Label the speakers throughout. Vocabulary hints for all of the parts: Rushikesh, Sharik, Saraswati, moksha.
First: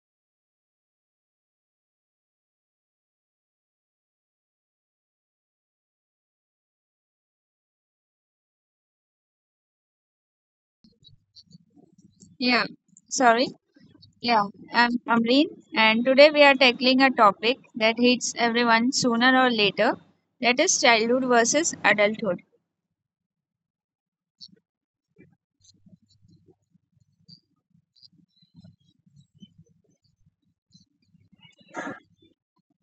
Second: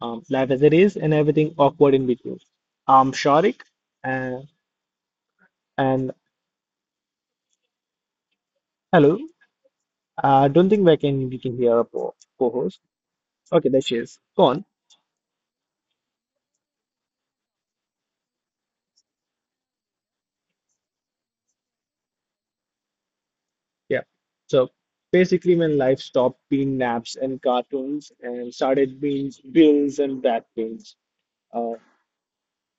Speaker 1: life as it is, and everything awkward in between. I'm Sharik, and, and hello. I don't think we can hear a
Speaker 2: Yeah,
Speaker 1: co-host.
Speaker 2: sorry.
Speaker 1: Okay, there she is.
Speaker 2: Yeah,
Speaker 1: Go on.
Speaker 2: I'm Amreen, and today we are tackling a topic that hits everyone sooner or later, that is childhood versus adulthood.
Speaker 1: Yeah. So basically, when life stopped being naps and cartoons and started being bills and back pains. Uh,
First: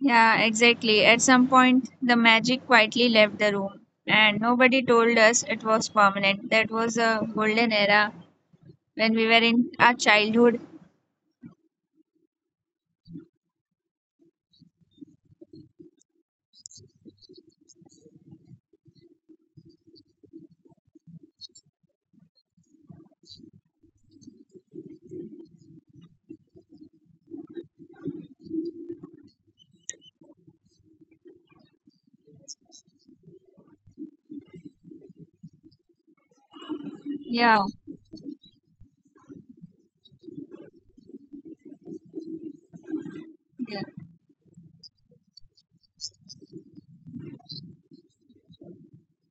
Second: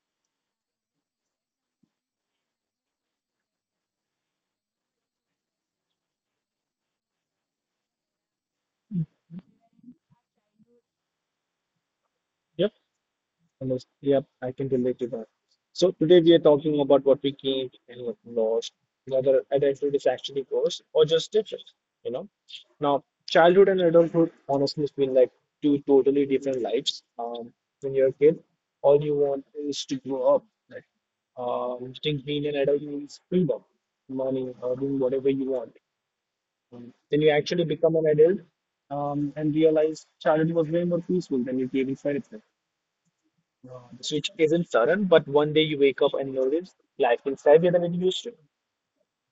Speaker 2: Yeah, exactly. At some point, the magic quietly left the room, and nobody told us it was permanent. That was a golden era when we were in our childhood.
Speaker 1: yeah. Almost. Yep, I can relate to that. So today we are talking about what we gained and what we lost, whether adulthood is actually worse or just different, you know. Now, childhood and adulthood honestly has been like two totally different lives. When you're a kid, all you want is to grow up. Like, you think being an adult means freedom, money, or doing whatever you want. Then you
Speaker 2: Yeah,
Speaker 1: actually become an adult, and realize childhood was way more peaceful than you gave it credit for.
Speaker 2: yeah,
Speaker 1: No, the switch isn't sudden, but 1 day you wake up and notice life feels heavier than it used to.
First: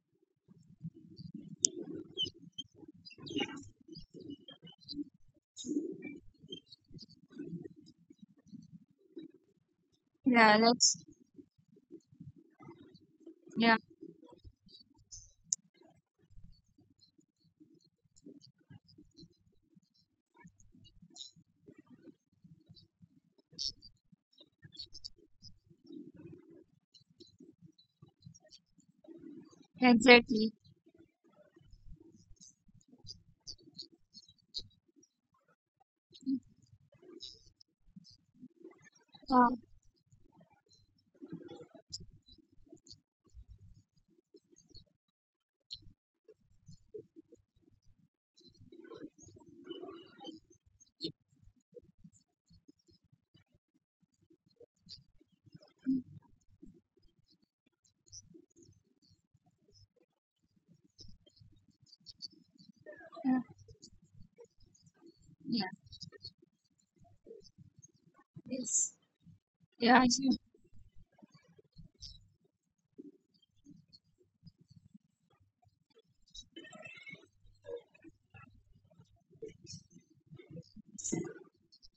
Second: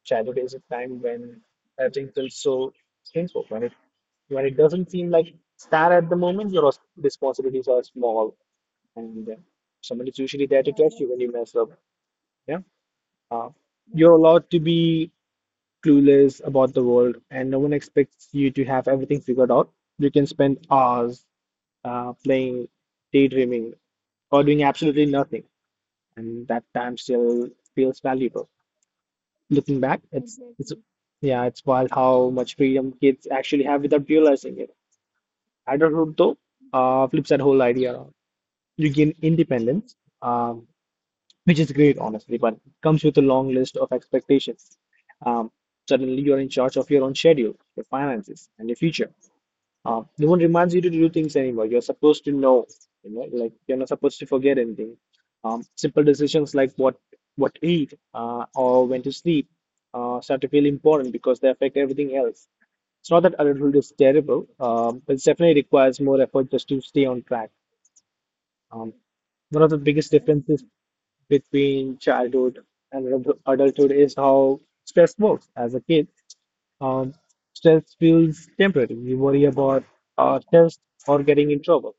Speaker 1: Childhood is a time when everything feels so simple. When it doesn't seem like that at the moment, your responsibilities are small, and someone is usually
Speaker 2: yeah,
Speaker 1: there to catch you when you mess up. Yeah, uh,
Speaker 2: yeah,
Speaker 1: you're allowed to be clueless about the world, and no one expects you to have everything figured out. You can spend hours playing, daydreaming, or doing absolutely nothing, and that time still feels valuable. Looking back, it's
Speaker 2: exactly.
Speaker 1: it's exactly. Yeah, it's wild how much freedom kids actually have without realizing it. Adulthood, though, flips that whole idea around. You gain
Speaker 2: Uh,
Speaker 1: independence, um, which is great, honestly, but it comes with a long list of expectations. Um, Suddenly, you're in charge of your own schedule, your finances, and your future. No one reminds you to do things anymore. You're supposed to know, you know, like you're not supposed to forget anything. Simple decisions like what to eat, or when to sleep, start to feel important because they affect everything else. It's not that
Speaker 2: yeah,
Speaker 1: adulthood is terrible, but it definitely
Speaker 2: yeah,
Speaker 1: requires more effort just to stay on track. Um,
Speaker 2: yes,
Speaker 1: One of the
Speaker 2: yeah,
Speaker 1: biggest
Speaker 2: sure.
Speaker 1: differences between childhood and adulthood is how stress works as a kid. Um, Stress feels temporary. You worry about a test or getting in trouble,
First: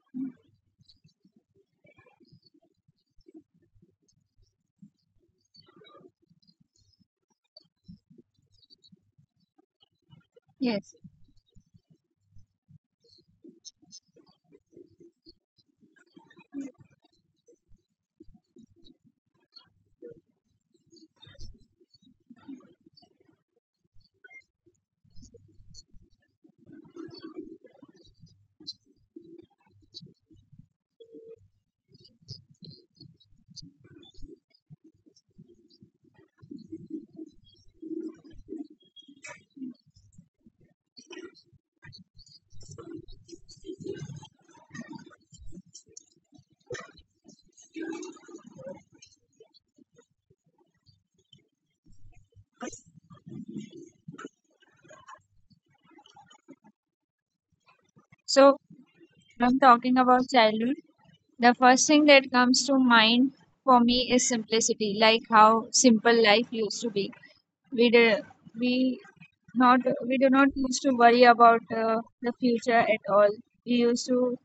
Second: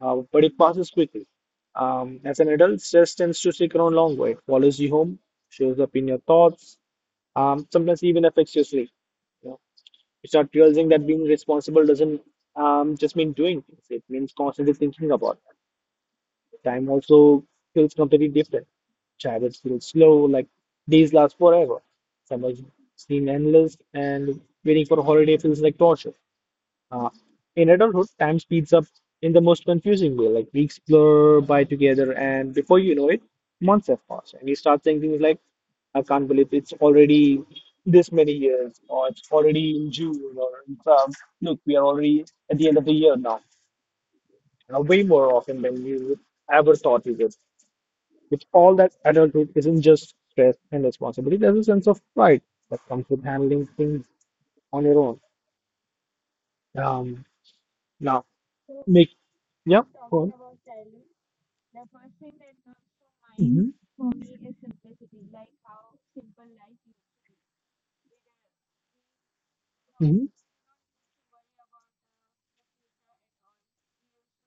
Speaker 1: but it passes quickly. As an adult, stress tends to stick around longer. It follows you home, shows up in your thoughts, sometimes even affects your sleep. You know, you start realizing
Speaker 2: Yes.
Speaker 1: that being responsible doesn't just mean doing things. It means constantly thinking about. Time also feels completely different. Childhood feels slow, like days last forever. Summer seem endless, and waiting for a holiday feels like torture. Uh, in adulthood, time speeds up in the most confusing way, like weeks blur by together, and before you know it, months have passed, and you start saying things like, I can't believe it's already this many years, or it's already in June, or look, we are already at the end of the year now, and way more often than you ever thought you would. With all that, adulthood isn't just stress and responsibility, there's a sense of pride that comes with handling things on your own. Um, Now,
Speaker 2: So,
Speaker 1: make,
Speaker 2: I'm
Speaker 1: yeah,
Speaker 2: talking
Speaker 1: go on.
Speaker 2: about childhood. The first thing that comes to mind
Speaker 1: Mhm,
Speaker 2: for me is simplicity, like how simple life used to be. We do, we not we
Speaker 1: mhm,
Speaker 2: do not used to worry about the future at all. We used to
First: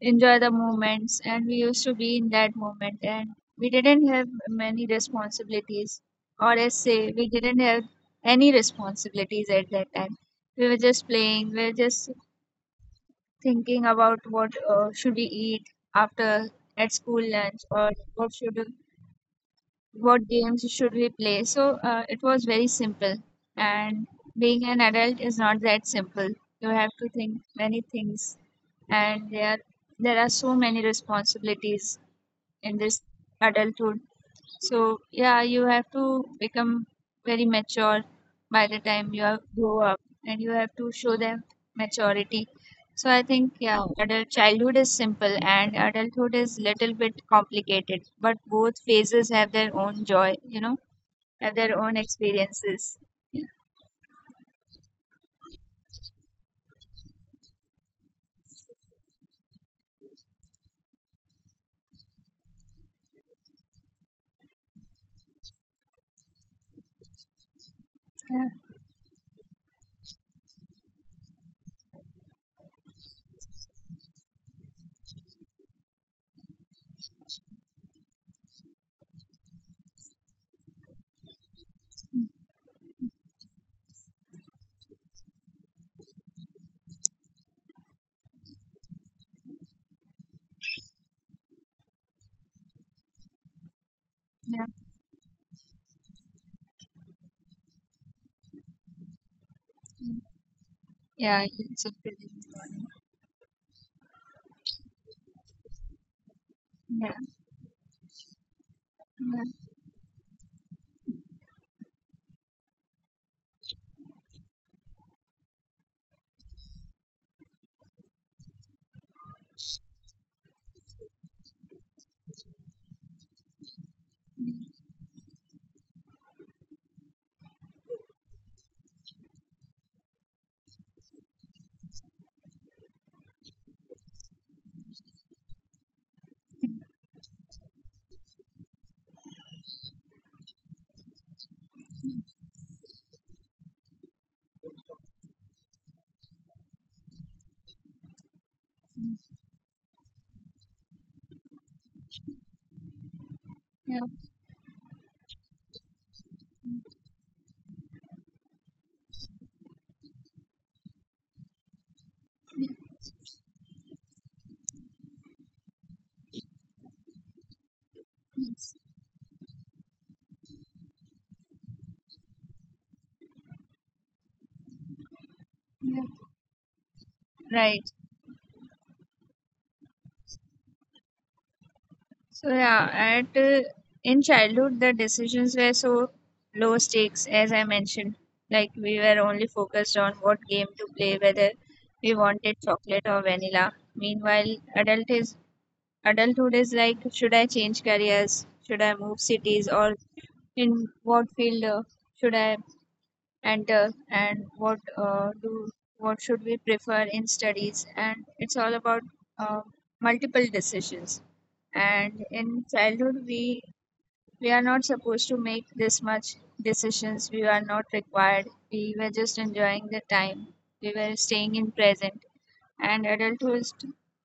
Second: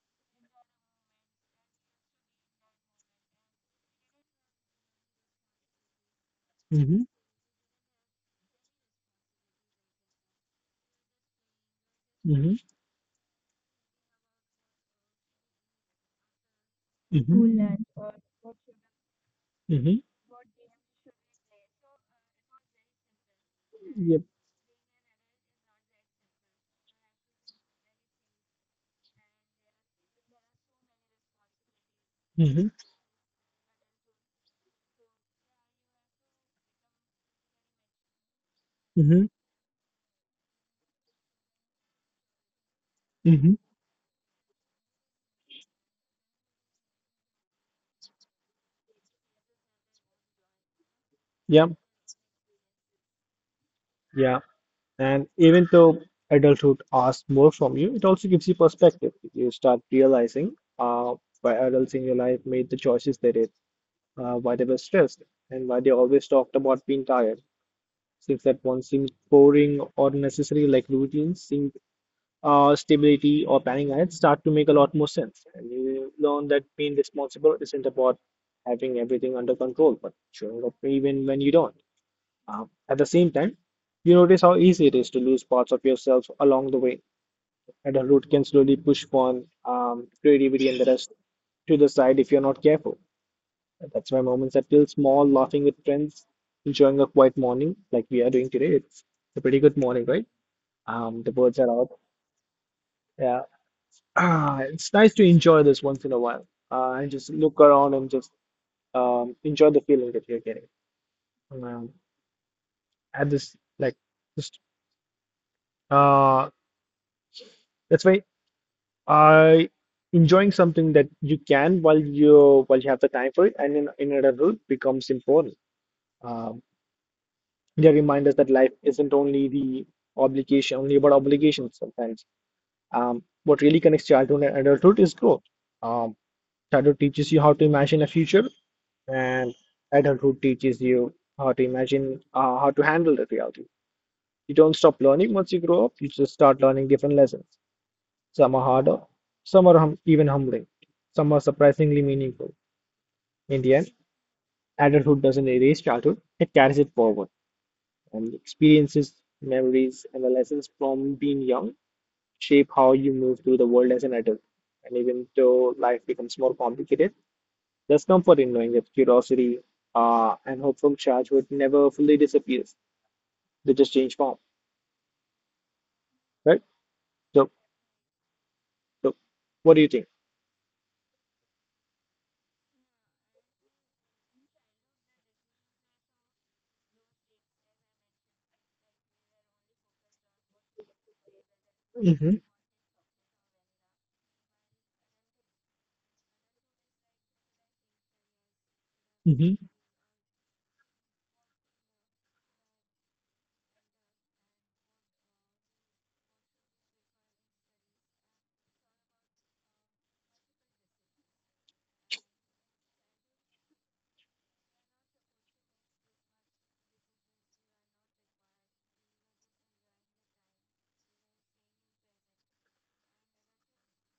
Speaker 2: enjoy the moments, and we used to be in that moment, and we didn't have many responsibilities, or as
Speaker 1: mhm,
Speaker 2: say, we didn't have any responsibilities at that time. We were just playing, we were just
Speaker 1: mhm,
Speaker 2: thinking about what should we eat after at school lunch,
Speaker 1: mhm.
Speaker 2: or what should
Speaker 1: Mm-hmm.
Speaker 2: what games should we play. So it was very simple, and
Speaker 1: Yep.
Speaker 2: being an adult is not that simple. You have to think many things, and there are so many responsibilities
Speaker 1: Hmm.
Speaker 2: in this adulthood. So yeah, you have to become very mature by the time you
Speaker 1: Hmm.
Speaker 2: are grow up, and you have to show them maturity. So I think
Speaker 1: Hmm.
Speaker 2: yeah, adult childhood is simple, and adulthood is little bit complicated, but both phases have their own joy, have
Speaker 1: Yeah.
Speaker 2: their own experiences.
Speaker 1: Yeah. And even though adulthood asks more from you, it also gives you perspective. You start realizing uh, why adults in your life made the choices they did, why they were stressed and why they always talked about being tired,
Speaker 2: Yeah,
Speaker 1: since that one seemed boring or necessary, like routines seemed, stability or planning ahead start to make a lot more sense. And you learn that being responsible isn't about having everything under control, but showing up even when you don't. At the same time, you notice how easy it is to lose parts of yourself along the way, and a route can slowly push one creativity and the rest to the side if you're not careful. That's why moments
Speaker 2: yeah,
Speaker 1: that feel small, laughing with friends, enjoying a quiet morning like we are doing today. It's a pretty good morning, right? The
Speaker 2: yeah,
Speaker 1: birds
Speaker 2: yeah,
Speaker 1: are
Speaker 2: it's a
Speaker 1: out.
Speaker 2: pretty-
Speaker 1: Yeah. Ah, it's nice to enjoy this once in a while.
Speaker 2: yeah,
Speaker 1: And just look around and just
Speaker 2: yeah,
Speaker 1: enjoy the feeling that you're getting. Um, at this, like, just uh, that's why I enjoying something that you can while you have the time for it and in adulthood becomes important. Um, They remind us that life isn't only about obligations sometimes. What really connects childhood and adulthood is growth. Um, Childhood teaches you how to imagine a future, and adulthood teaches you how to imagine, how to handle the reality. You don't stop learning once you grow up, you just start learning different lessons. Some are harder, some are hum even humbling, some are surprisingly meaningful. In the end,
Speaker 2: yeah,
Speaker 1: adulthood doesn't erase childhood, it carries it forward, and experiences, memories, and the lessons from being young shape how you move through the world as an adult. And even though life becomes more complicated, there's comfort in
Speaker 2: yes,
Speaker 1: knowing that curiosity and hopeful charge would never fully disappear. They just change form,
Speaker 2: yeah.
Speaker 1: right? So,
Speaker 2: Right.
Speaker 1: so what do you think?
Speaker 2: So yeah, at in childhood the decisions were so low stakes, as I mentioned. Like we were only focused on what game to play, whether we
Speaker 1: Mm-hmm,
Speaker 2: wanted chocolate or vanilla. Meanwhile, adulthood is like, should I change careers? Should I move
Speaker 1: mm-hmm,
Speaker 2: cities, or in what field should I and what should we prefer in studies? And it's all about uh, multiple decisions. And in childhood, we are not supposed to make this much decisions, we are not required. We were just enjoying the time, we were staying in present. And adulthood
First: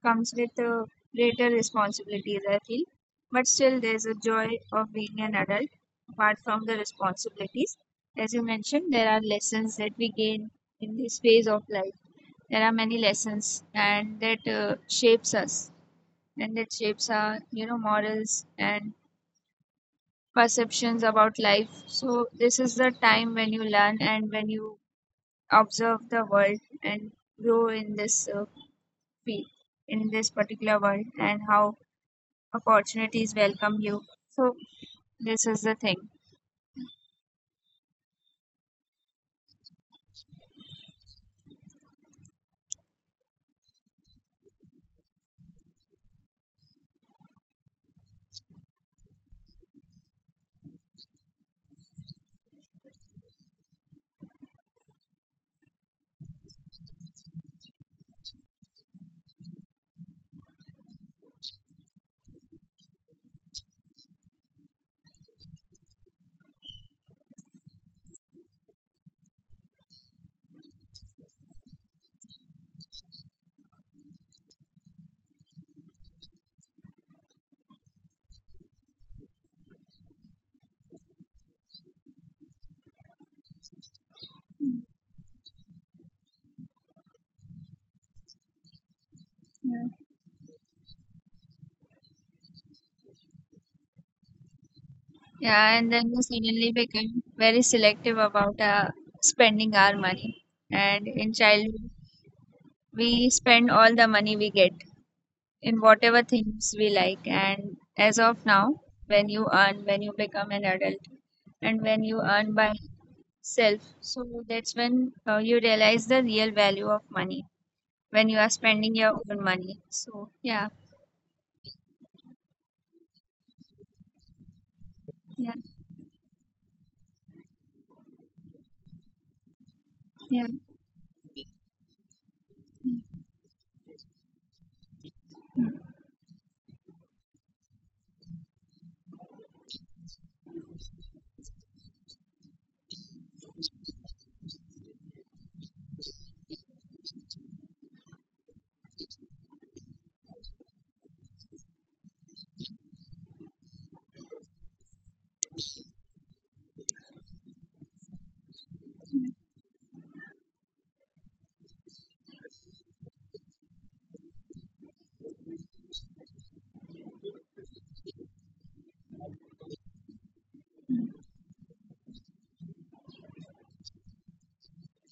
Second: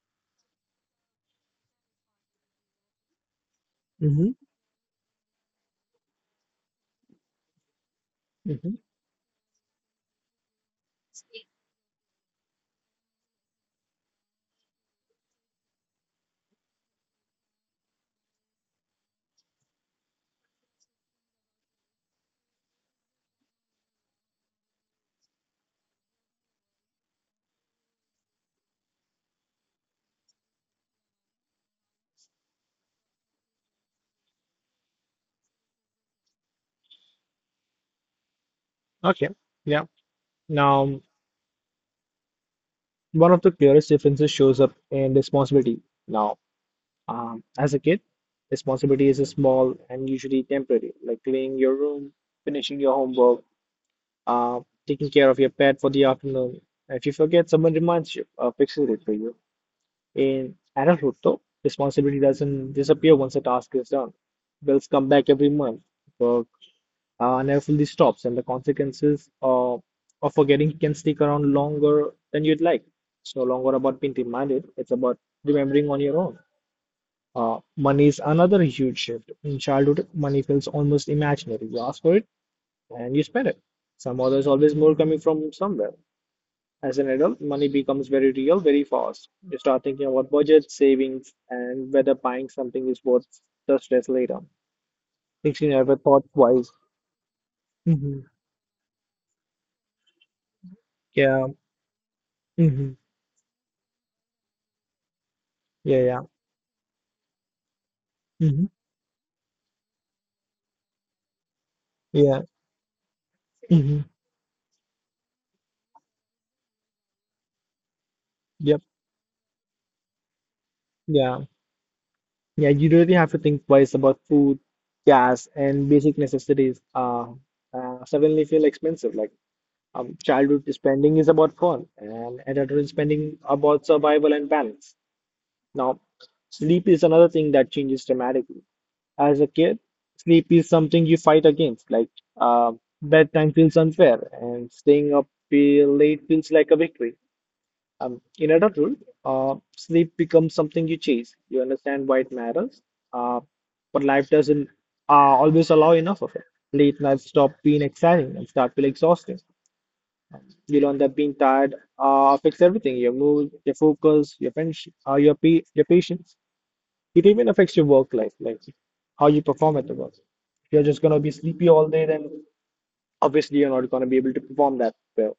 Speaker 2: comes with greater responsibilities, I feel, but still there's a
Speaker 1: mm-hmm,
Speaker 2: joy of being an adult, apart from the responsibilities. As you
Speaker 1: mm-hmm.
Speaker 2: mentioned, there are lessons that we gain in this phase of life. There are many lessons, and that shapes us, and that shapes our morals and perceptions about life. So this is the time when you learn and when you observe the world and grow feel in this particular world, and how opportunities welcome you. So this is the thing.
Speaker 1: Okay, yeah. Now, one of the clearest differences shows up in responsibility. Now, as a kid, responsibility is small and usually temporary, like cleaning your room, finishing your homework, uh, taking care of your pet for the afternoon. If you forget, someone reminds you or fixes it for you. In adulthood, though, responsibility doesn't disappear once a task is done. Bills come back every month. Work never fully stops, and the consequences of forgetting can stick around longer than you'd like. It's no longer about being reminded, it's about remembering on your own. Money is another huge shift. In childhood, money feels almost imaginary. You ask for it and you spend it. Somehow there's always more coming from somewhere. As an adult, money becomes very real very fast. You start
Speaker 2: Yeah.
Speaker 1: thinking about budget, savings, and whether buying something is worth the stress later. Things you
Speaker 2: Yeah,
Speaker 1: never
Speaker 2: and then we
Speaker 1: thought twice.
Speaker 2: suddenly became very selective
Speaker 1: Hmm.
Speaker 2: about spending our money. And in
Speaker 1: Yeah.
Speaker 2: childhood,
Speaker 1: Hmm.
Speaker 2: we spend all the money we get in
Speaker 1: Yeah. Yeah.
Speaker 2: whatever things we like. And as of
Speaker 1: Hmm.
Speaker 2: now, when you earn, when you become an adult, and when you
Speaker 1: Yeah.
Speaker 2: earn by self,
Speaker 1: Hmm.
Speaker 2: so that's when you realize the real value of money, when you are
Speaker 1: Yep.
Speaker 2: spending your own money. So, yeah.
Speaker 1: Yeah. Yeah, you really have to think twice about food, gas,
Speaker 2: Yeah,
Speaker 1: and basic necessities. Suddenly feel expensive.
Speaker 2: yeah,
Speaker 1: Childhood spending is about fun, and adulthood spending about survival and balance. Now, sleep is another thing that changes dramatically. As a kid, sleep is something you fight against. Uh, Bedtime feels unfair, and staying up feel late feels like a victory. In adulthood, sleep becomes something you chase. You understand why it matters, uh, but life doesn't, always allow enough of it. Late nights stop being exciting and start feeling exhausting. Um, You learn that being tired affects everything, your mood, your focus, your friendship, your patience. It even affects your work life, like how you perform at the work. If you're just gonna be sleepy all day, then obviously you're not gonna be able to perform that well.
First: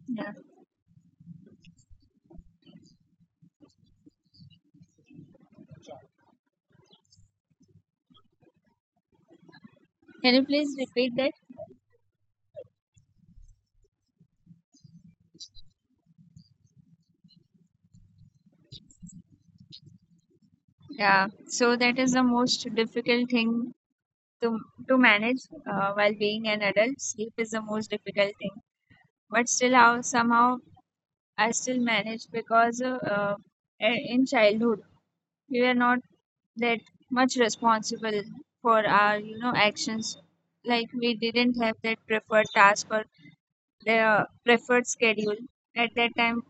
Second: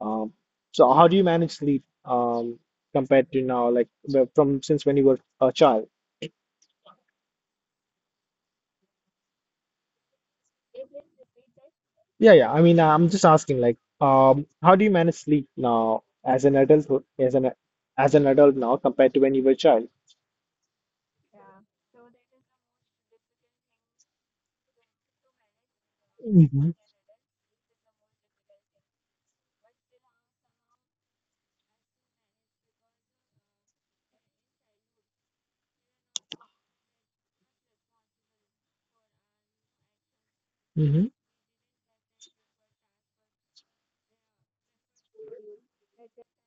Speaker 1: Um,
Speaker 2: yeah.
Speaker 1: so how do you manage sleep compared to now, like from since when you were a child?
Speaker 2: Can you please repeat that?
Speaker 1: Yeah, yeah. I mean, I'm just asking, like, how do you manage sleep now as an adult, as an adult now compared to when you were a child?
Speaker 2: Yeah. So that is the most difficult thing to to manage while being an
Speaker 1: Mm-hmm.
Speaker 2: adult. Sleep is the most difficult thing, but still, how somehow I still manage, because in childhood we were not that much responsible for our actions. Like
Speaker 1: Mm-hmm.
Speaker 2: we didn't have that preferred task or the preferred schedule at that time.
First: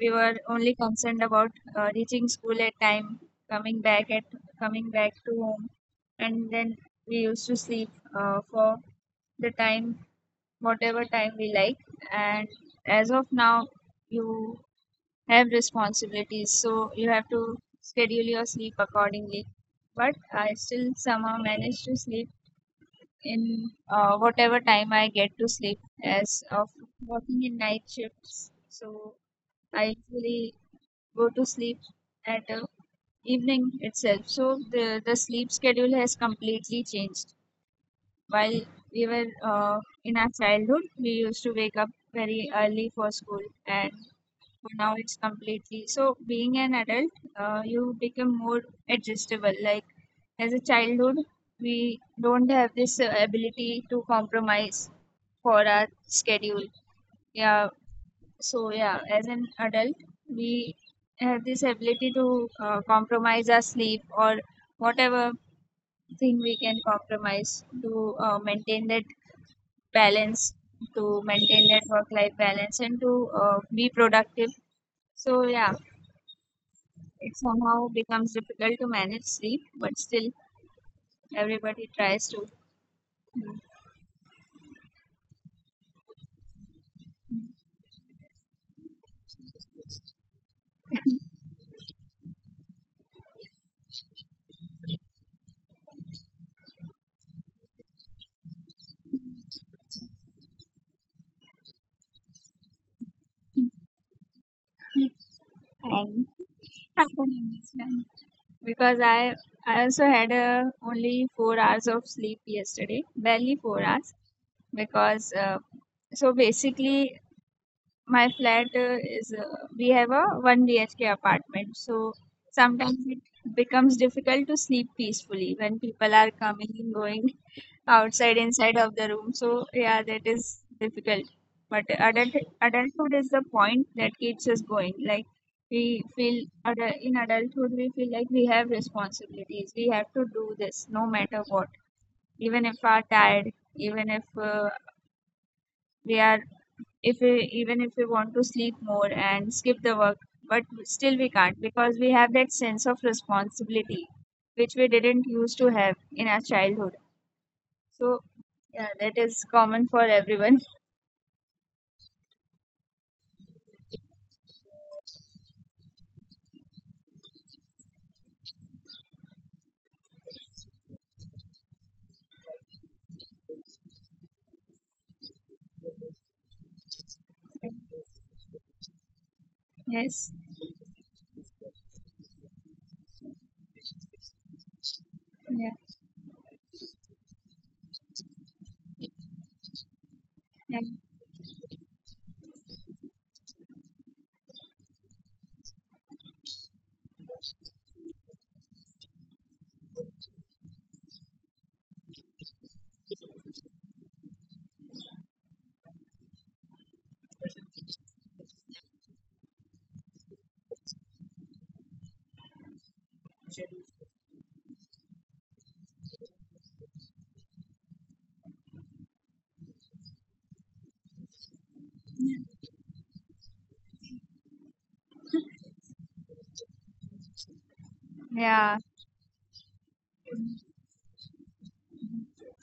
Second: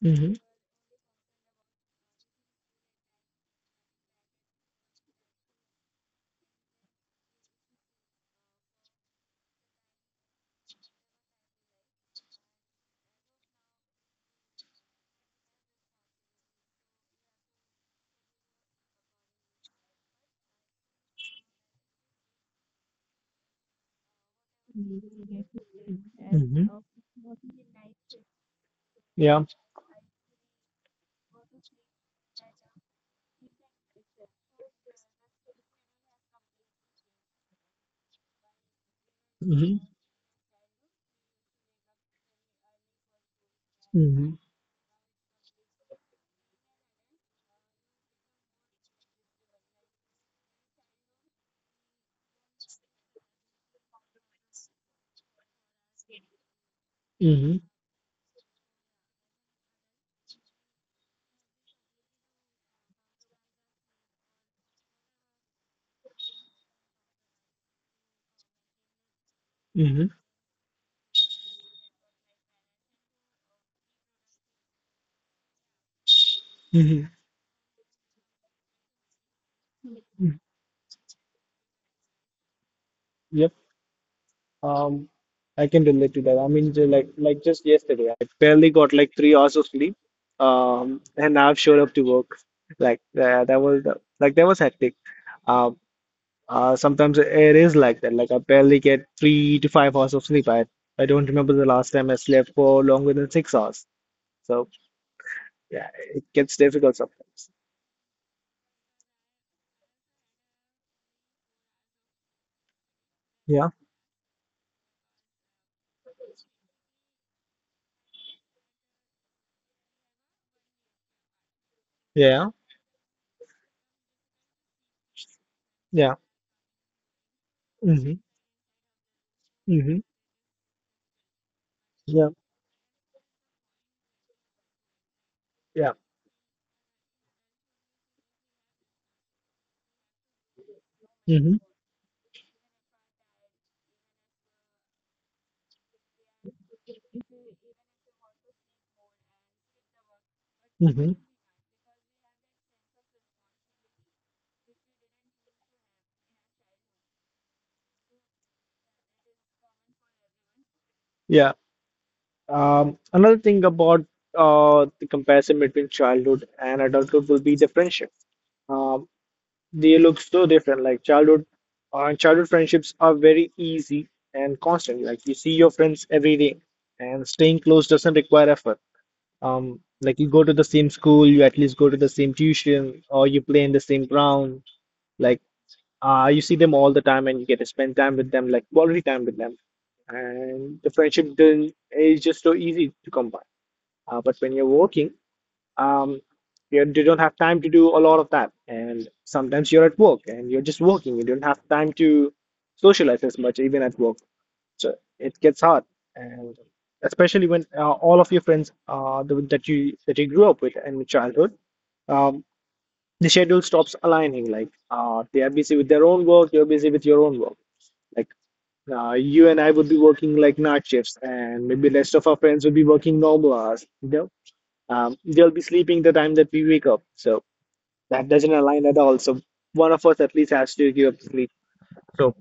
Speaker 2: We
Speaker 1: Mm-hmm.
Speaker 2: were only concerned about reaching school at time, coming back at coming back to home, and then we used to sleep for the time, whatever time we like. And as of now, you have responsibilities, so you have to schedule your sleep accordingly. But I still somehow manage to sleep in whatever time I get to sleep, as of
Speaker 1: Mm-hmm.
Speaker 2: working in night shifts. So
Speaker 1: Yeah.
Speaker 2: I usually go to sleep at evening itself. So the sleep schedule has completely changed. While we were
Speaker 1: Mm-hmm.
Speaker 2: in our childhood, we used to wake up very early for school, and for
Speaker 1: Mm-hmm.
Speaker 2: now it's completely. So being an adult, you become more adjustable. Like as a childhood, we don't have this ability to compromise for our schedule. Yeah,
Speaker 1: Mm-hmm.
Speaker 2: so yeah, as an adult, we have this ability to compromise our sleep, or whatever thing we can compromise to maintain that balance, to maintain that work-life balance, and to be productive. So yeah,
Speaker 1: Mm-hmm.
Speaker 2: it somehow becomes difficult to manage sleep, but still everybody tries to.
Speaker 1: Mm-hmm. Um, I can relate to that. I mean, like just yesterday, I barely got like 3 hours of sleep. And I've showed up to work. That was that was hectic. Um, Sometimes it is like that. Like I barely get 3 to 5 hours of sleep. I don't remember the last time I slept for longer than 6 hours. So yeah,
Speaker 2: And
Speaker 1: it gets
Speaker 2: I
Speaker 1: difficult
Speaker 2: can
Speaker 1: sometimes.
Speaker 2: understand, because I also had only 4 hours of sleep yesterday, barely four
Speaker 1: Yeah,
Speaker 2: hours because so basically my flat is we have a 1 BHK apartment. So
Speaker 1: yeah,
Speaker 2: sometimes it becomes difficult to sleep peacefully when people are
Speaker 1: yeah.
Speaker 2: coming and going outside
Speaker 1: Mm-hmm.
Speaker 2: inside of the room. So yeah,
Speaker 1: Mm-hmm.
Speaker 2: that is difficult, but adult
Speaker 1: Yeah,
Speaker 2: adulthood is the point that keeps us going. Like we
Speaker 1: yeah.
Speaker 2: feel in adulthood we feel like we have responsibilities, we have to do this no matter what,
Speaker 1: Mm-hmm.
Speaker 2: even if we are tired, even if uh, we are even if we want to sleep more and skip the work, but still we
Speaker 1: Hmm.
Speaker 2: can't, because we have that sense of responsibility, which we didn't used to have in our childhood. So yeah, that is common for everyone.
Speaker 1: Yeah. Another thing about the comparison between childhood and adulthood will be the friendship. Um, they look so different. Childhood friendships are very easy and constant. Like you see your friends every day, and staying close doesn't require effort.
Speaker 2: Yes,
Speaker 1: Like you go to the same school, you at least go to the same tuition, or you play in the same ground. Like
Speaker 2: yeah,
Speaker 1: you see them all the time, and you get to spend time with them, like quality time with them.
Speaker 2: yeah,
Speaker 1: And the friendship then is just so easy to come by. But when you're working, um, you don't have time to do a lot of that. And sometimes you're at work and you're just working. You don't have time to socialize as much, even at work. So it gets hard, and especially when all of your friends the, that you grew up with in childhood, um, the schedule stops aligning. Like they are busy with their own work, you're busy with your own work. Like you and I would be working like night shifts, and maybe rest of our friends would be working normal hours. You know, they'll be sleeping the time that we wake up. So that doesn't
Speaker 2: yeah,
Speaker 1: align at all. So one of us at least has to give up sleep. So,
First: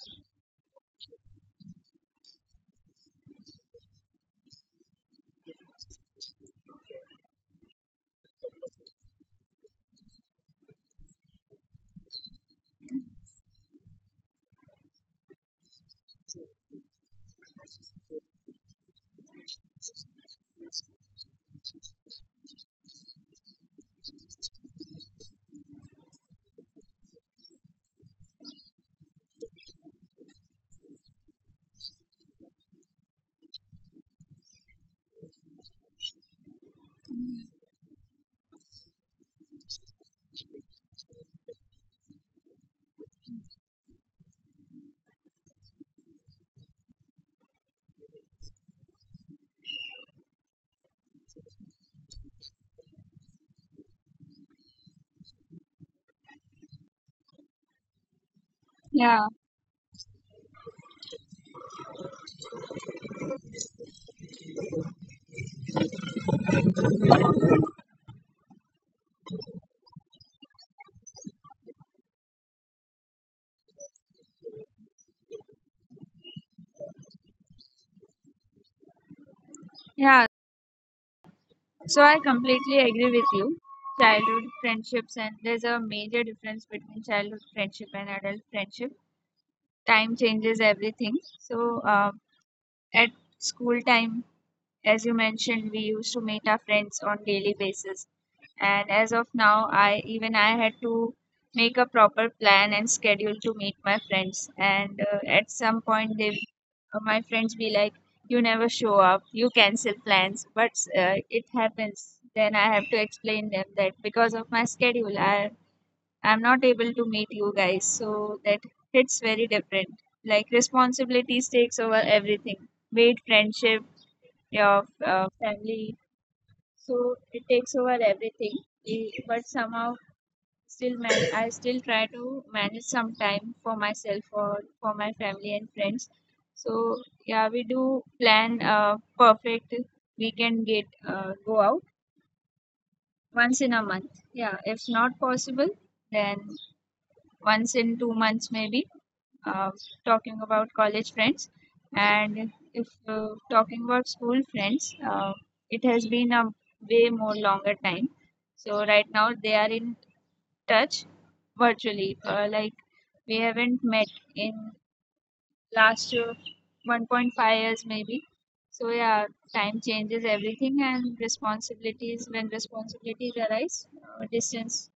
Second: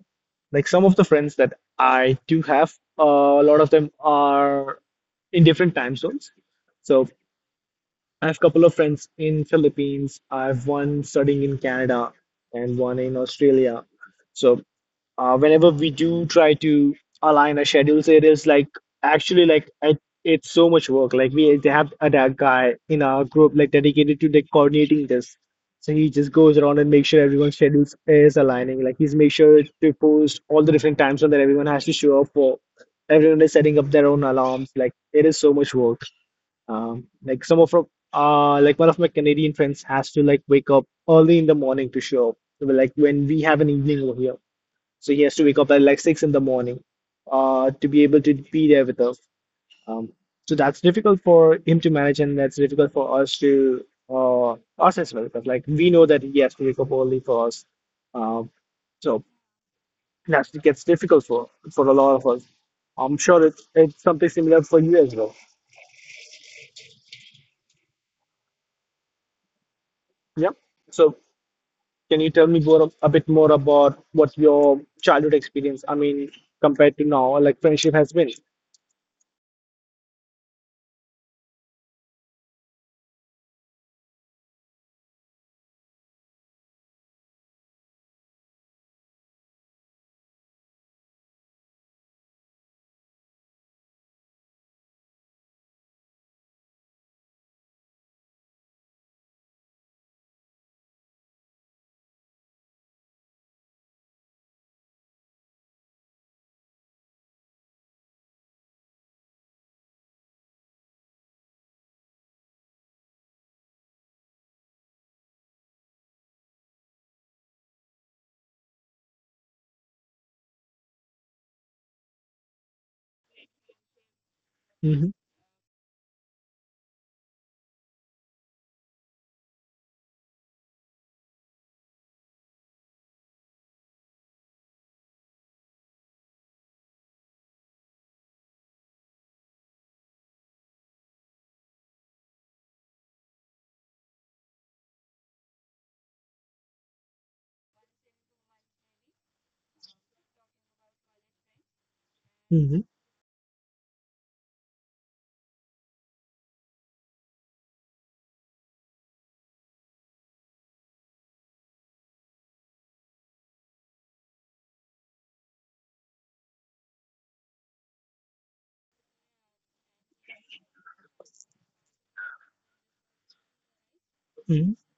Speaker 1: like some of the friends that I do have, a lot of them are in different time zones. So I have a couple of friends in Philippines. I have one studying in Canada and one in Australia. So whenever we do try to align our schedules, it is like actually like it, it's so much work. Like we they have a that guy in our group like dedicated to like coordinating this. So he just goes around and makes sure everyone's schedules is aligning. Like he's make sure to post all the different times so that everyone has to show up for. Everyone is setting up their own alarms. Like it is so much work. Like some of our, like one of my Canadian friends has to like wake up early in the morning to show up. So, like when we have an evening over here so he has to wake up at like six in the morning to be able to be there with us. Um, so that's difficult for him to manage, and that's difficult for us to uh, us as well because like we know that he has to wake up early for us. Um, so
Speaker 2: yeah,
Speaker 1: that's it gets difficult for a lot of us. I'm sure it's something similar for you as well. Yep. So can you tell me more a bit more about what your childhood experience? I mean, compared to now, like friendship has been.
Speaker 2: yeah. So I completely agree with you. Childhood friendships, and there's a major difference between childhood friendship and adult friendship. Time changes everything. So um, at school time, as you mentioned, we used to meet our friends on daily basis. And as of now, I even I had to make a proper plan and schedule to meet my friends. And at some point, my friends be like, "You never show up. You cancel plans." But it happens. Then I have to explain them that because of my schedule, I'm not able to meet you guys. So that hits very different. Like responsibilities takes over everything. Be it friendship, your
Speaker 1: Mm-hmm.
Speaker 2: family, so it takes over everything. But somehow, still man I still try to manage some time for myself or for my family and friends. So yeah, we do plan a perfect weekend, get go out once in a month. Yeah, if not possible, then once in 2 months maybe. uh, Talking about college friends, and
Speaker 1: Mm-hmm.
Speaker 2: if talking about school friends, it has been a way more longer time. So right now they are in touch virtually, like we haven't met in last 1.5 years maybe. So yeah, time changes everything, and responsibilities when responsibilities arise, distance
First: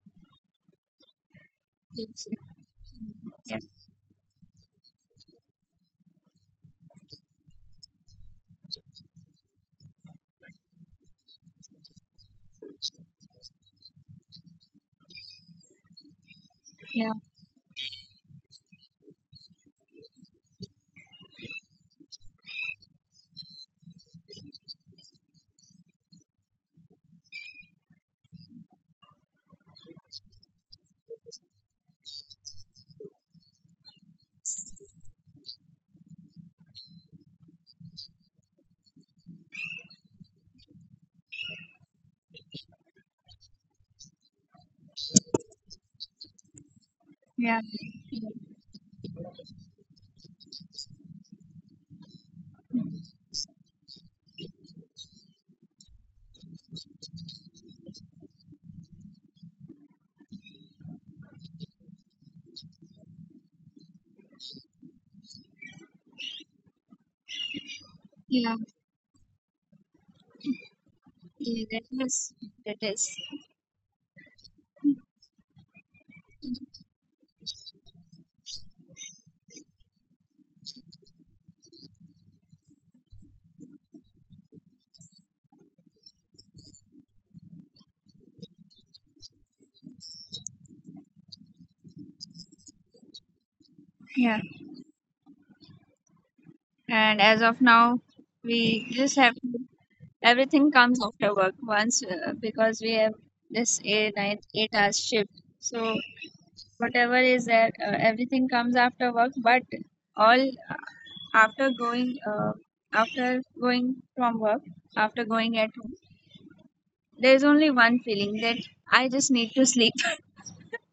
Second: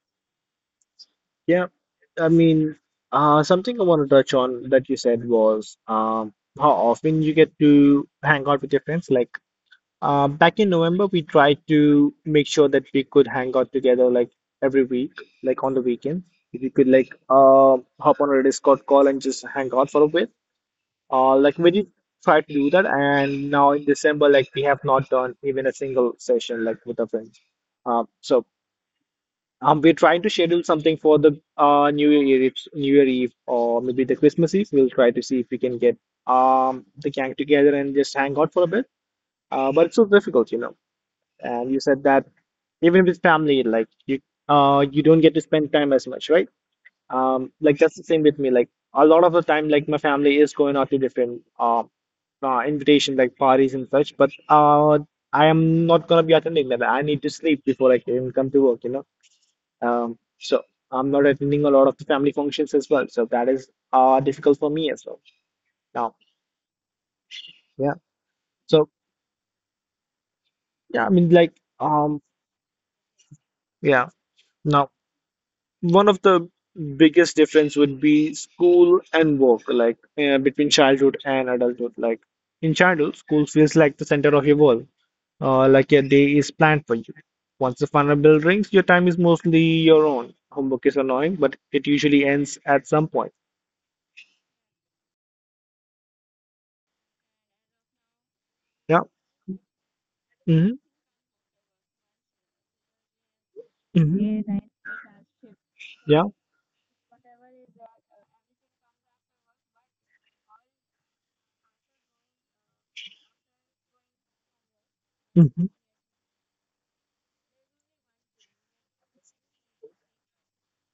Speaker 1: Yeah,
Speaker 2: keeps.
Speaker 1: I mean,
Speaker 2: Yeah,
Speaker 1: something I want to touch on that you said was how often you get to hang out with your friends. Like back in November, we tried to make sure that we could hang out together like every week, like on the weekends. If you could
Speaker 2: yeah,
Speaker 1: like hop on a Discord call and just hang out for a bit. Like we did try to do that, and now in December, like we have not done even a single session like with our friends. Um, so. We're trying to schedule something for the New Year Eve, New Year Eve, or maybe the Christmas Eve. We'll try to see if we can get the gang together and just hang out for a bit. But it's so difficult, you know. And you said that even with family, like you don't get to spend time as much, right?
Speaker 2: yeah,
Speaker 1: Like that's the same with me. Like a lot of the time, like my family is going out to different invitation like parties and such, but I am not gonna be attending that. I need to sleep before I can come to work, you know. So I'm not attending a lot of the family functions as well. So that is difficult for me as well now. Yeah.
Speaker 2: yeah.
Speaker 1: So yeah, I mean like um
Speaker 2: Yes, it is.
Speaker 1: yeah. Now one of the biggest difference would be school and work, like between childhood and adulthood. Like in childhood, school feels like the center of your world. Like your day is planned for you. Once the final bell rings, your time is mostly your own. Homework is annoying, but it usually ends at some point.
Speaker 2: Yeah. And as of now, we
Speaker 1: Yeah.
Speaker 2: just have
Speaker 1: Mm-hmm.
Speaker 2: everything comes after work, once because we have this
Speaker 1: Mm-hmm.
Speaker 2: eight hours shift. So
Speaker 1: Yeah.
Speaker 2: whatever is there, everything comes after work. But all after going uh, after going from work, after going
Speaker 1: Mm.
Speaker 2: at home, there is only one feeling, that I just need to sleep.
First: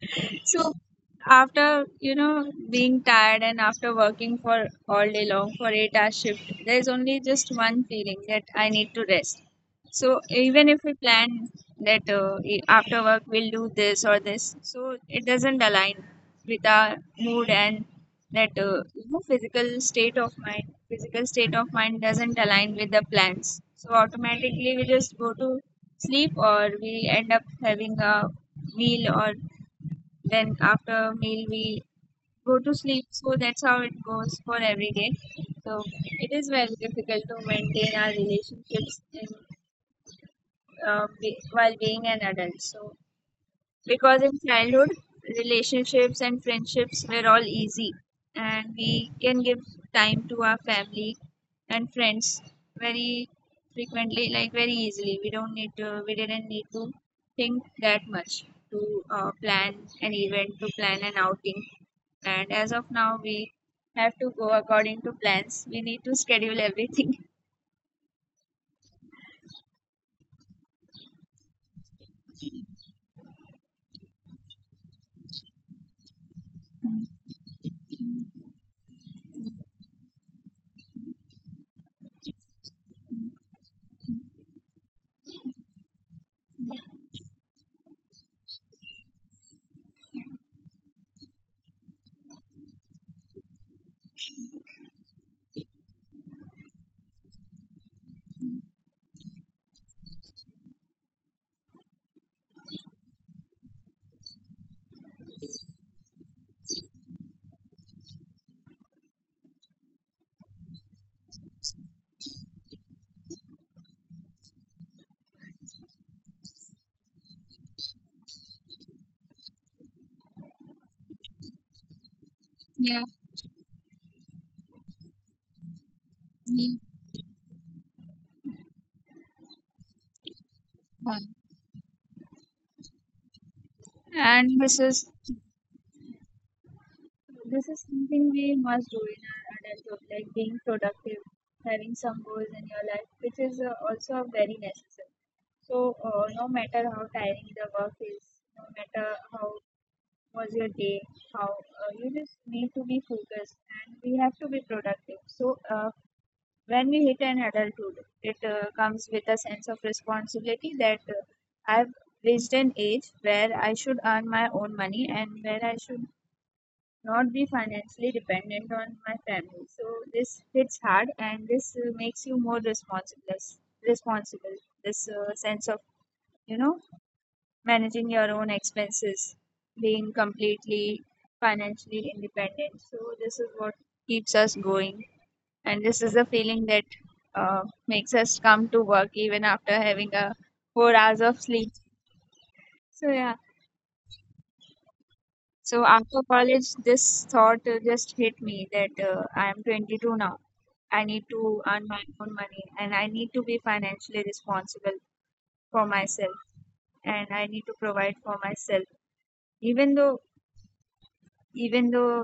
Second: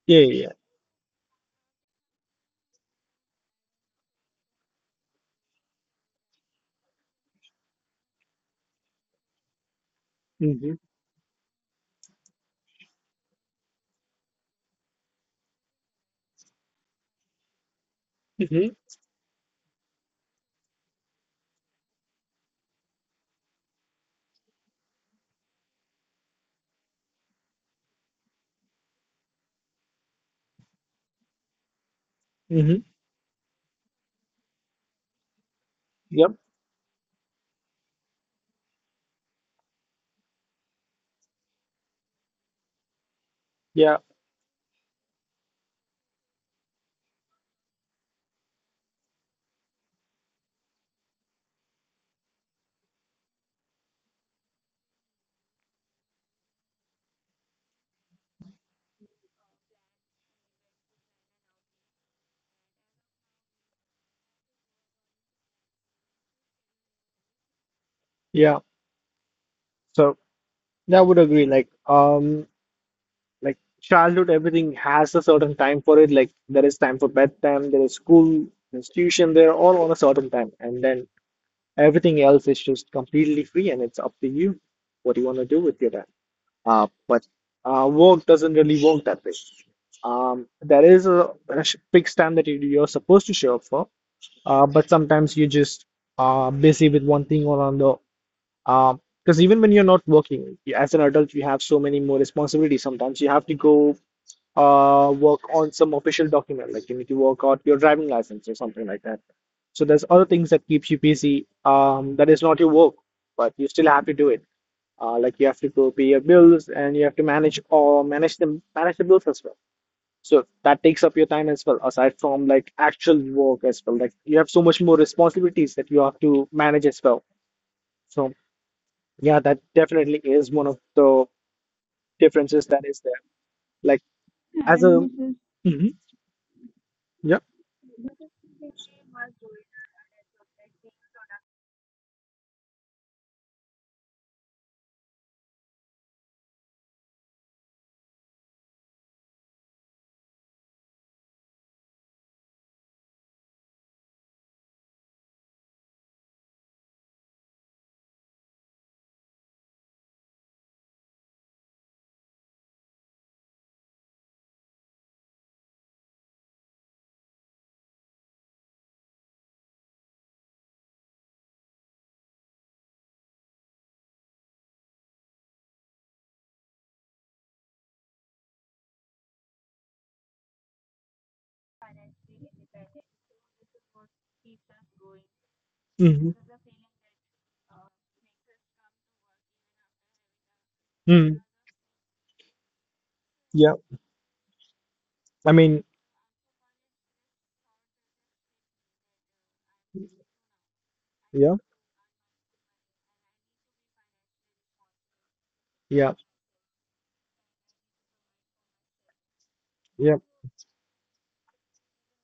Speaker 1: Yeah, yeah,
Speaker 2: So after being tired, and after working for all day long for 8 hour shift, there is only just one feeling, that I need to rest. So
Speaker 1: yeah.
Speaker 2: even
Speaker 1: Mm-hmm.
Speaker 2: if we plan that, after work we'll do this or this, so it doesn't align with our mood and
Speaker 1: Mm-hmm.
Speaker 2: physical state of mind. Physical state of mind doesn't align with the plans. So automatically we just go to sleep, or we end up having a meal, or then after meal we go to
Speaker 1: Mm-hmm.
Speaker 2: sleep. So that's how it goes for every day. So it
Speaker 1: Yep.
Speaker 2: is very difficult to maintain our relationships while being an adult. So
Speaker 1: Yeah.
Speaker 2: because in childhood, relationships and friendships were all easy, and we can give time to our family and friends very frequently, like very easily, we didn't need to think that much to plan an event, to plan an outing. And as of now, we have to go according to plans, we need to schedule everything.
Speaker 1: Yeah. So yeah, I would agree. Like childhood, everything has a certain time for it. Like there is time for bedtime, there is school, there's tuition, they're all on a certain time. And then everything else is just completely free and it's up to you what you want to do with your time. But work doesn't really work that way. There is a, fixed time that you're supposed to show up for, but sometimes you're just busy with one thing or another. Because even when you're not working, as an adult, you have so many more responsibilities. Sometimes you have to go work on some official document, like you need to work out your driving license or something like that. So there's other things that keeps you busy, that is not your work, but you still have to do it like you have to go pay your bills and you have to manage the bills as well, so that takes up your time as well aside from like
Speaker 2: Yeah.
Speaker 1: actual work as well. Like you have so much more responsibilities that you have to manage
Speaker 2: Yeah.
Speaker 1: as well. So yeah, that definitely is one of the differences that is there. Like
Speaker 2: and
Speaker 1: as a
Speaker 2: this is
Speaker 1: hmm yeah
Speaker 2: This is something we must do in our adulthood, like being productive, having some goals in your life, which is also very necessary. So, no matter how tiring the work is, no matter how was your day, how you just need to be focused, and we have to be productive. So, when we hit an adulthood, it comes with a sense of responsibility that I've reached an age where I should earn my own money, and where I should not be financially dependent on my family. So this hits hard, and this makes you more responsible. Responsible. This sense of you know managing your own expenses, being completely financially independent. So this is what keeps us going, and this is
Speaker 1: hmm
Speaker 2: the feeling that uh, makes us come to work even after having a 4 hours
Speaker 1: mm,
Speaker 2: of sleep. So yeah,
Speaker 1: yeah I mean
Speaker 2: so after college, this thought just hit me, that I am 22 now. I need
Speaker 1: yeah,
Speaker 2: to earn my own money, and I need to be financially responsible for
Speaker 1: yeah,
Speaker 2: myself, and I need to provide for myself. Even
Speaker 1: yeah.
Speaker 2: though, even though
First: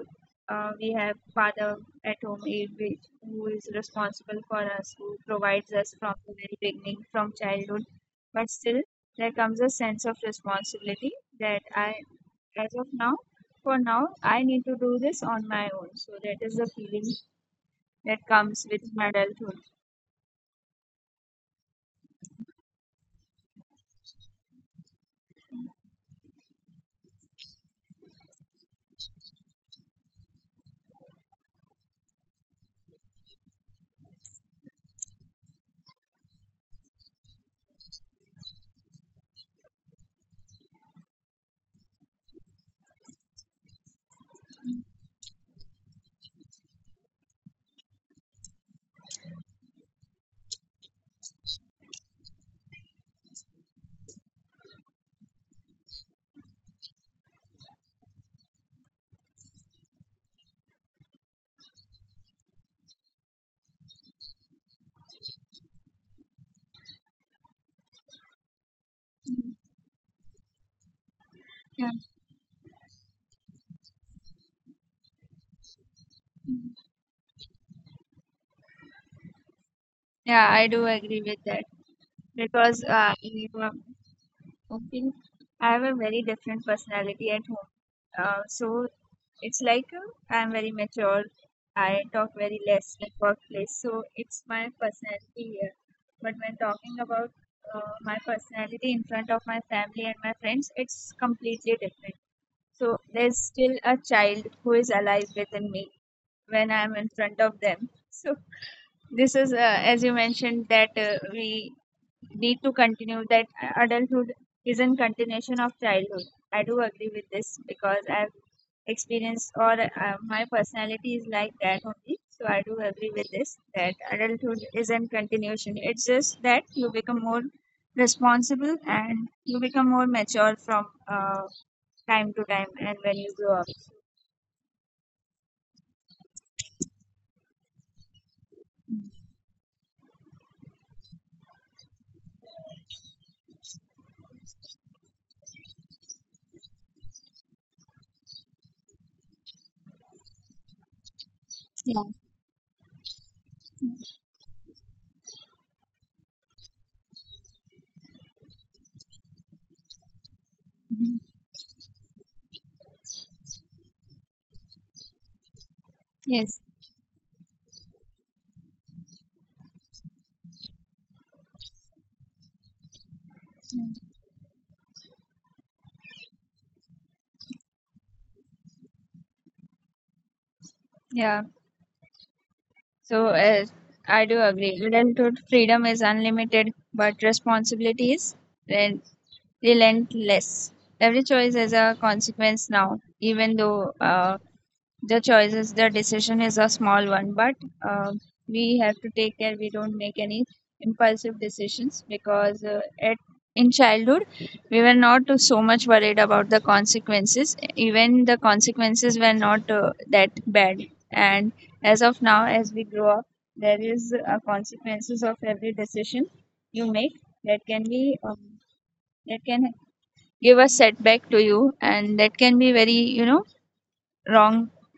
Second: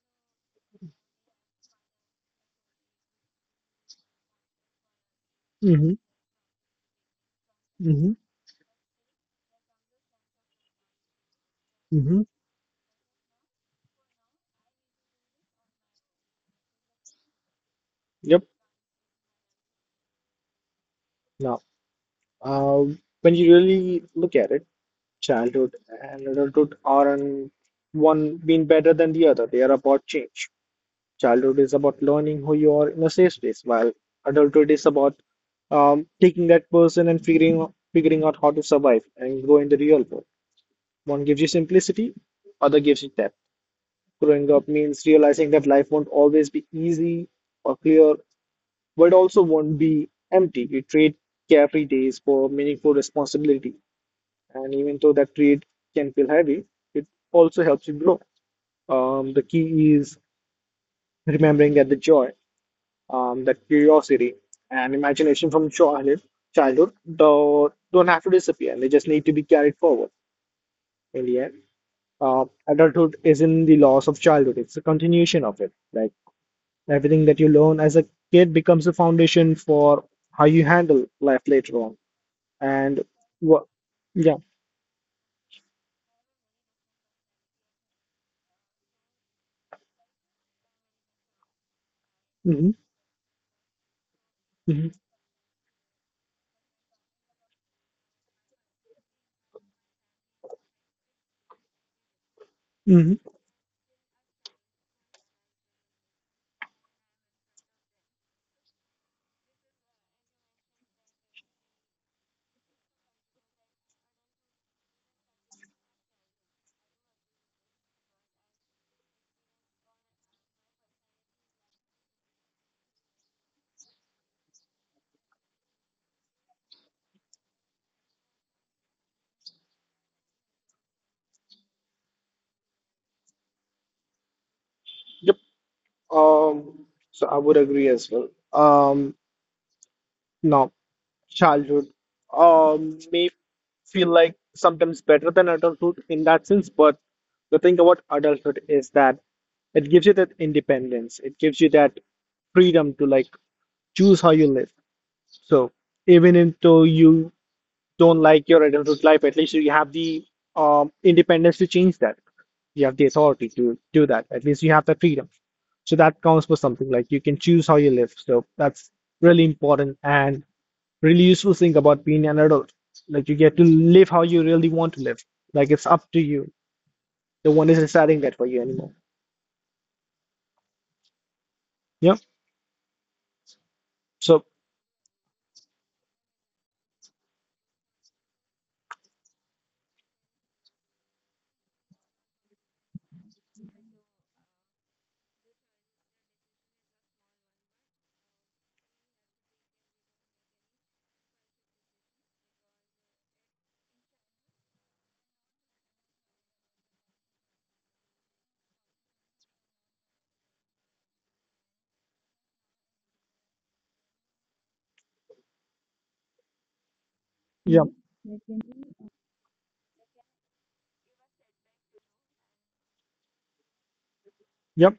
Speaker 2: uh, we have father at home, who is responsible for us, who provides
Speaker 1: Mm-hmm,
Speaker 2: us from the very beginning, from childhood,
Speaker 1: mm-hmm,
Speaker 2: but still there comes a sense of responsibility that I
Speaker 1: mm-hmm.
Speaker 2: as of now for now I need to do this on my own. So that is the feeling that
Speaker 1: Yep.
Speaker 2: comes with my adulthood.
Speaker 1: Now, when you really look at it, childhood and adulthood aren't one being better than the other. They are about change. Childhood is about learning who you are in a safe space, while adulthood is about taking that person and figuring out how to survive and grow in the real world. One gives you simplicity, other gives you depth. Growing up means realizing that life won't always be easy or clear, but it also won't be empty. You trade carefree days for meaningful responsibilities, and even though that trade can feel heavy, it also helps you grow. The key is remembering that the joy, that curiosity, and imagination from childhood, though, don't have to disappear. They just need to be carried forward. In the end,
Speaker 2: Yeah,
Speaker 1: adulthood isn't the loss of childhood; it's a continuation of it. Like everything that you learn as a kid becomes a foundation for how
Speaker 2: yeah,
Speaker 1: you
Speaker 2: I do
Speaker 1: handle
Speaker 2: agree with
Speaker 1: life
Speaker 2: that,
Speaker 1: later on.
Speaker 2: because
Speaker 1: And what? Yeah.
Speaker 2: I think I have a very different personality at home. So it's like I'm very mature, I talk very
Speaker 1: Hmm.
Speaker 2: less at workplace, so it's my
Speaker 1: Hmm.
Speaker 2: personality here. But when talking about my personality in front of my family and my friends, it's completely different. So
Speaker 1: Hmm.
Speaker 2: there's still a child who is alive within me when I'm in front of them. So this is, as you mentioned, that we need to continue that. Adulthood is in continuation of childhood. I do agree with this, because I've experienced, or my personality is like that only. So I do agree with this, that adulthood is in continuation. It's just that you become more responsible and you become more mature from time to time, and when you grow up.
Speaker 1: Um, so I would agree as well. Um, no, childhood may feel like sometimes better than adulthood in that sense, but the thing about adulthood is that it gives you that independence. It gives you that
Speaker 2: Yeah.
Speaker 1: freedom to like choose how you live. So even into you don't like your adulthood life, at least you have the
Speaker 2: Mhm.
Speaker 1: independence to change that. You have the authority to do that. At least you have the freedom. So that counts for
Speaker 2: Yes.
Speaker 1: something. Like you can choose how you live. So that's really important and really useful thing about being an adult. Like you get to live how you really want to live. Like it's up to you. No one is deciding that for you anymore.
Speaker 2: Yeah,
Speaker 1: Yeah.
Speaker 2: so
Speaker 1: So
Speaker 2: I do agree. Adulthood freedom is unlimited, but responsibility is ren- relentless. Every choice has a consequence now, even though the decision is a small one, but uh, we have to take care we don't make any impulsive decisions, because at in childhood we were not so much worried about the consequences, even the consequences were not that bad. And as of now, as we grow up, there is consequences of every decision you make, that
Speaker 1: yeah,
Speaker 2: can be that can give a setback to you, and that can be very wrong
Speaker 1: yep.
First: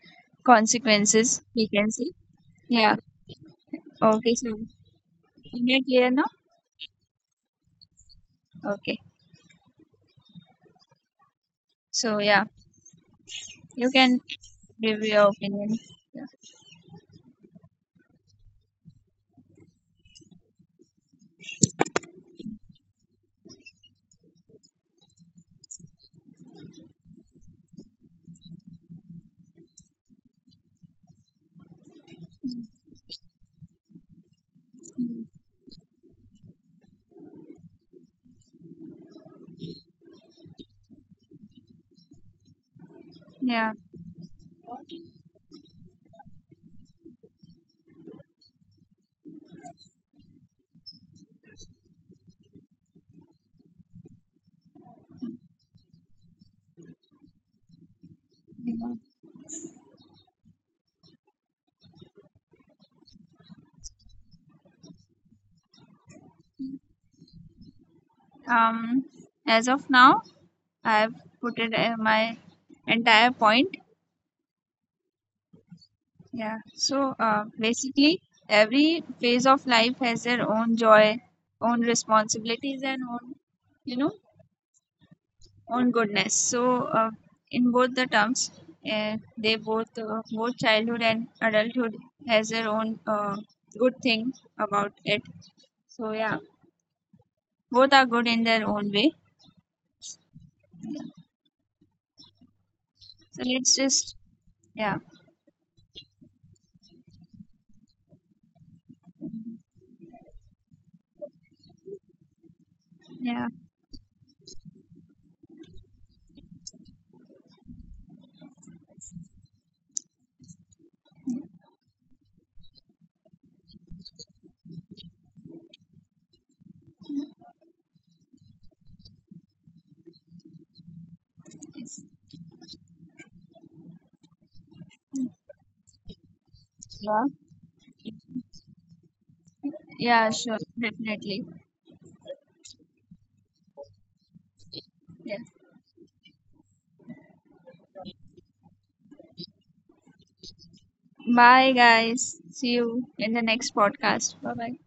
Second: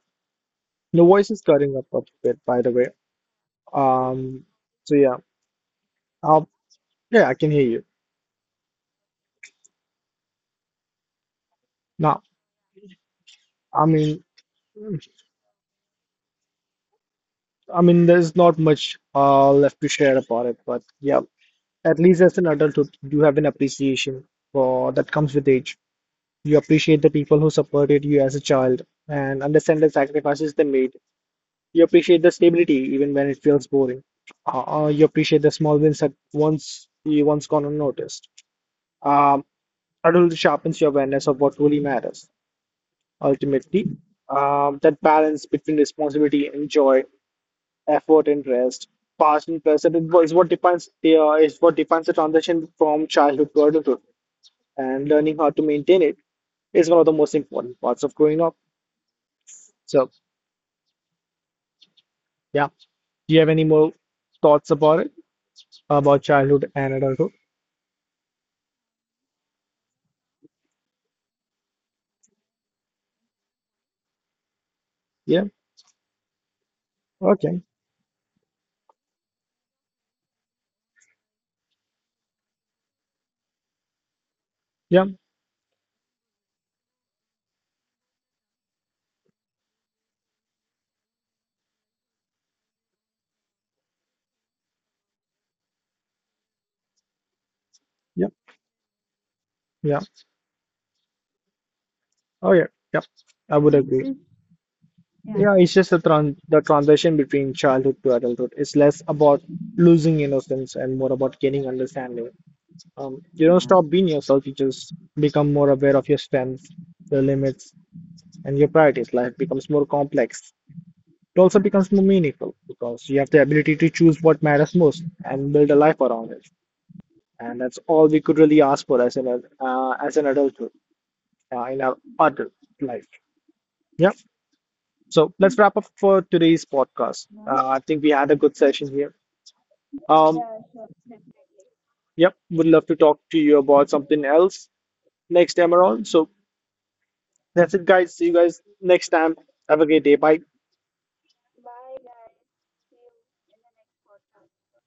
Speaker 1: Your
Speaker 2: consequences,
Speaker 1: voice is
Speaker 2: we
Speaker 1: cutting up
Speaker 2: can
Speaker 1: a
Speaker 2: see.
Speaker 1: bit, by the way.
Speaker 2: Yeah, okay,
Speaker 1: Um.
Speaker 2: so,
Speaker 1: So yeah.
Speaker 2: am I clear now?
Speaker 1: Um. Yeah, I can hear you
Speaker 2: Okay, so
Speaker 1: now.
Speaker 2: yeah,
Speaker 1: I
Speaker 2: you can
Speaker 1: mean.
Speaker 2: give your opinion. Yeah,
Speaker 1: I mean, there's not much left to share about it, but yeah, at least as an adulthood, you have an appreciation for that comes with age. You appreciate the people who supported you as a child and understand the sacrifices they made. You appreciate the stability even when it feels boring. You appreciate the small wins that once gone unnoticed. Um, adulthood sharpens your awareness of what truly matters.
Speaker 2: yeah.
Speaker 1: Ultimately, that balance between responsibility and joy, effort and rest, past and present it wa- what defines the is what defines the transition from childhood to adulthood, and learning how to maintain it is one of the most important parts of growing up.
Speaker 2: Yeah.
Speaker 1: So, yeah, do you have any more thoughts about it, about childhood and adulthood?
Speaker 2: um as of now, I've put it my entire point.
Speaker 1: Yeah.
Speaker 2: Yeah. So
Speaker 1: Okay.
Speaker 2: basically every phase of life has their own joy, own responsibilities, and own, you know
Speaker 1: Yeah.
Speaker 2: own goodness. So, in both the terms, they both both childhood and adulthood has their own good thing about it. So yeah, both are good
Speaker 1: Yeah.
Speaker 2: in their own way.
Speaker 1: Yeah. Oh yeah. Yeah.
Speaker 2: So
Speaker 1: I would
Speaker 2: let's just
Speaker 1: agree.
Speaker 2: yeah,
Speaker 1: Yeah, it's just the transition between childhood to adulthood. It's less about losing innocence and more about gaining understanding.
Speaker 2: yeah,
Speaker 1: You don't stop being yourself, you just become more aware of your strengths, your limits, and your priorities. Life becomes more complex. It also becomes more meaningful because you have the ability to choose what matters most and build a life around it. And that's all we could really ask for as as an adulthood in our adult life. Yeah. So let's wrap up for today's
Speaker 2: yeah,
Speaker 1: podcast. I think we had a good session here.
Speaker 2: yeah,
Speaker 1: Um,
Speaker 2: sure, definitely,
Speaker 1: Yep, would love to talk to you about something else
Speaker 2: yeah.
Speaker 1: next time around. So that's it, guys. See you guys next time. Have a great day. Bye.
Speaker 2: Bye guys. See you in the next podcast. Bye bye.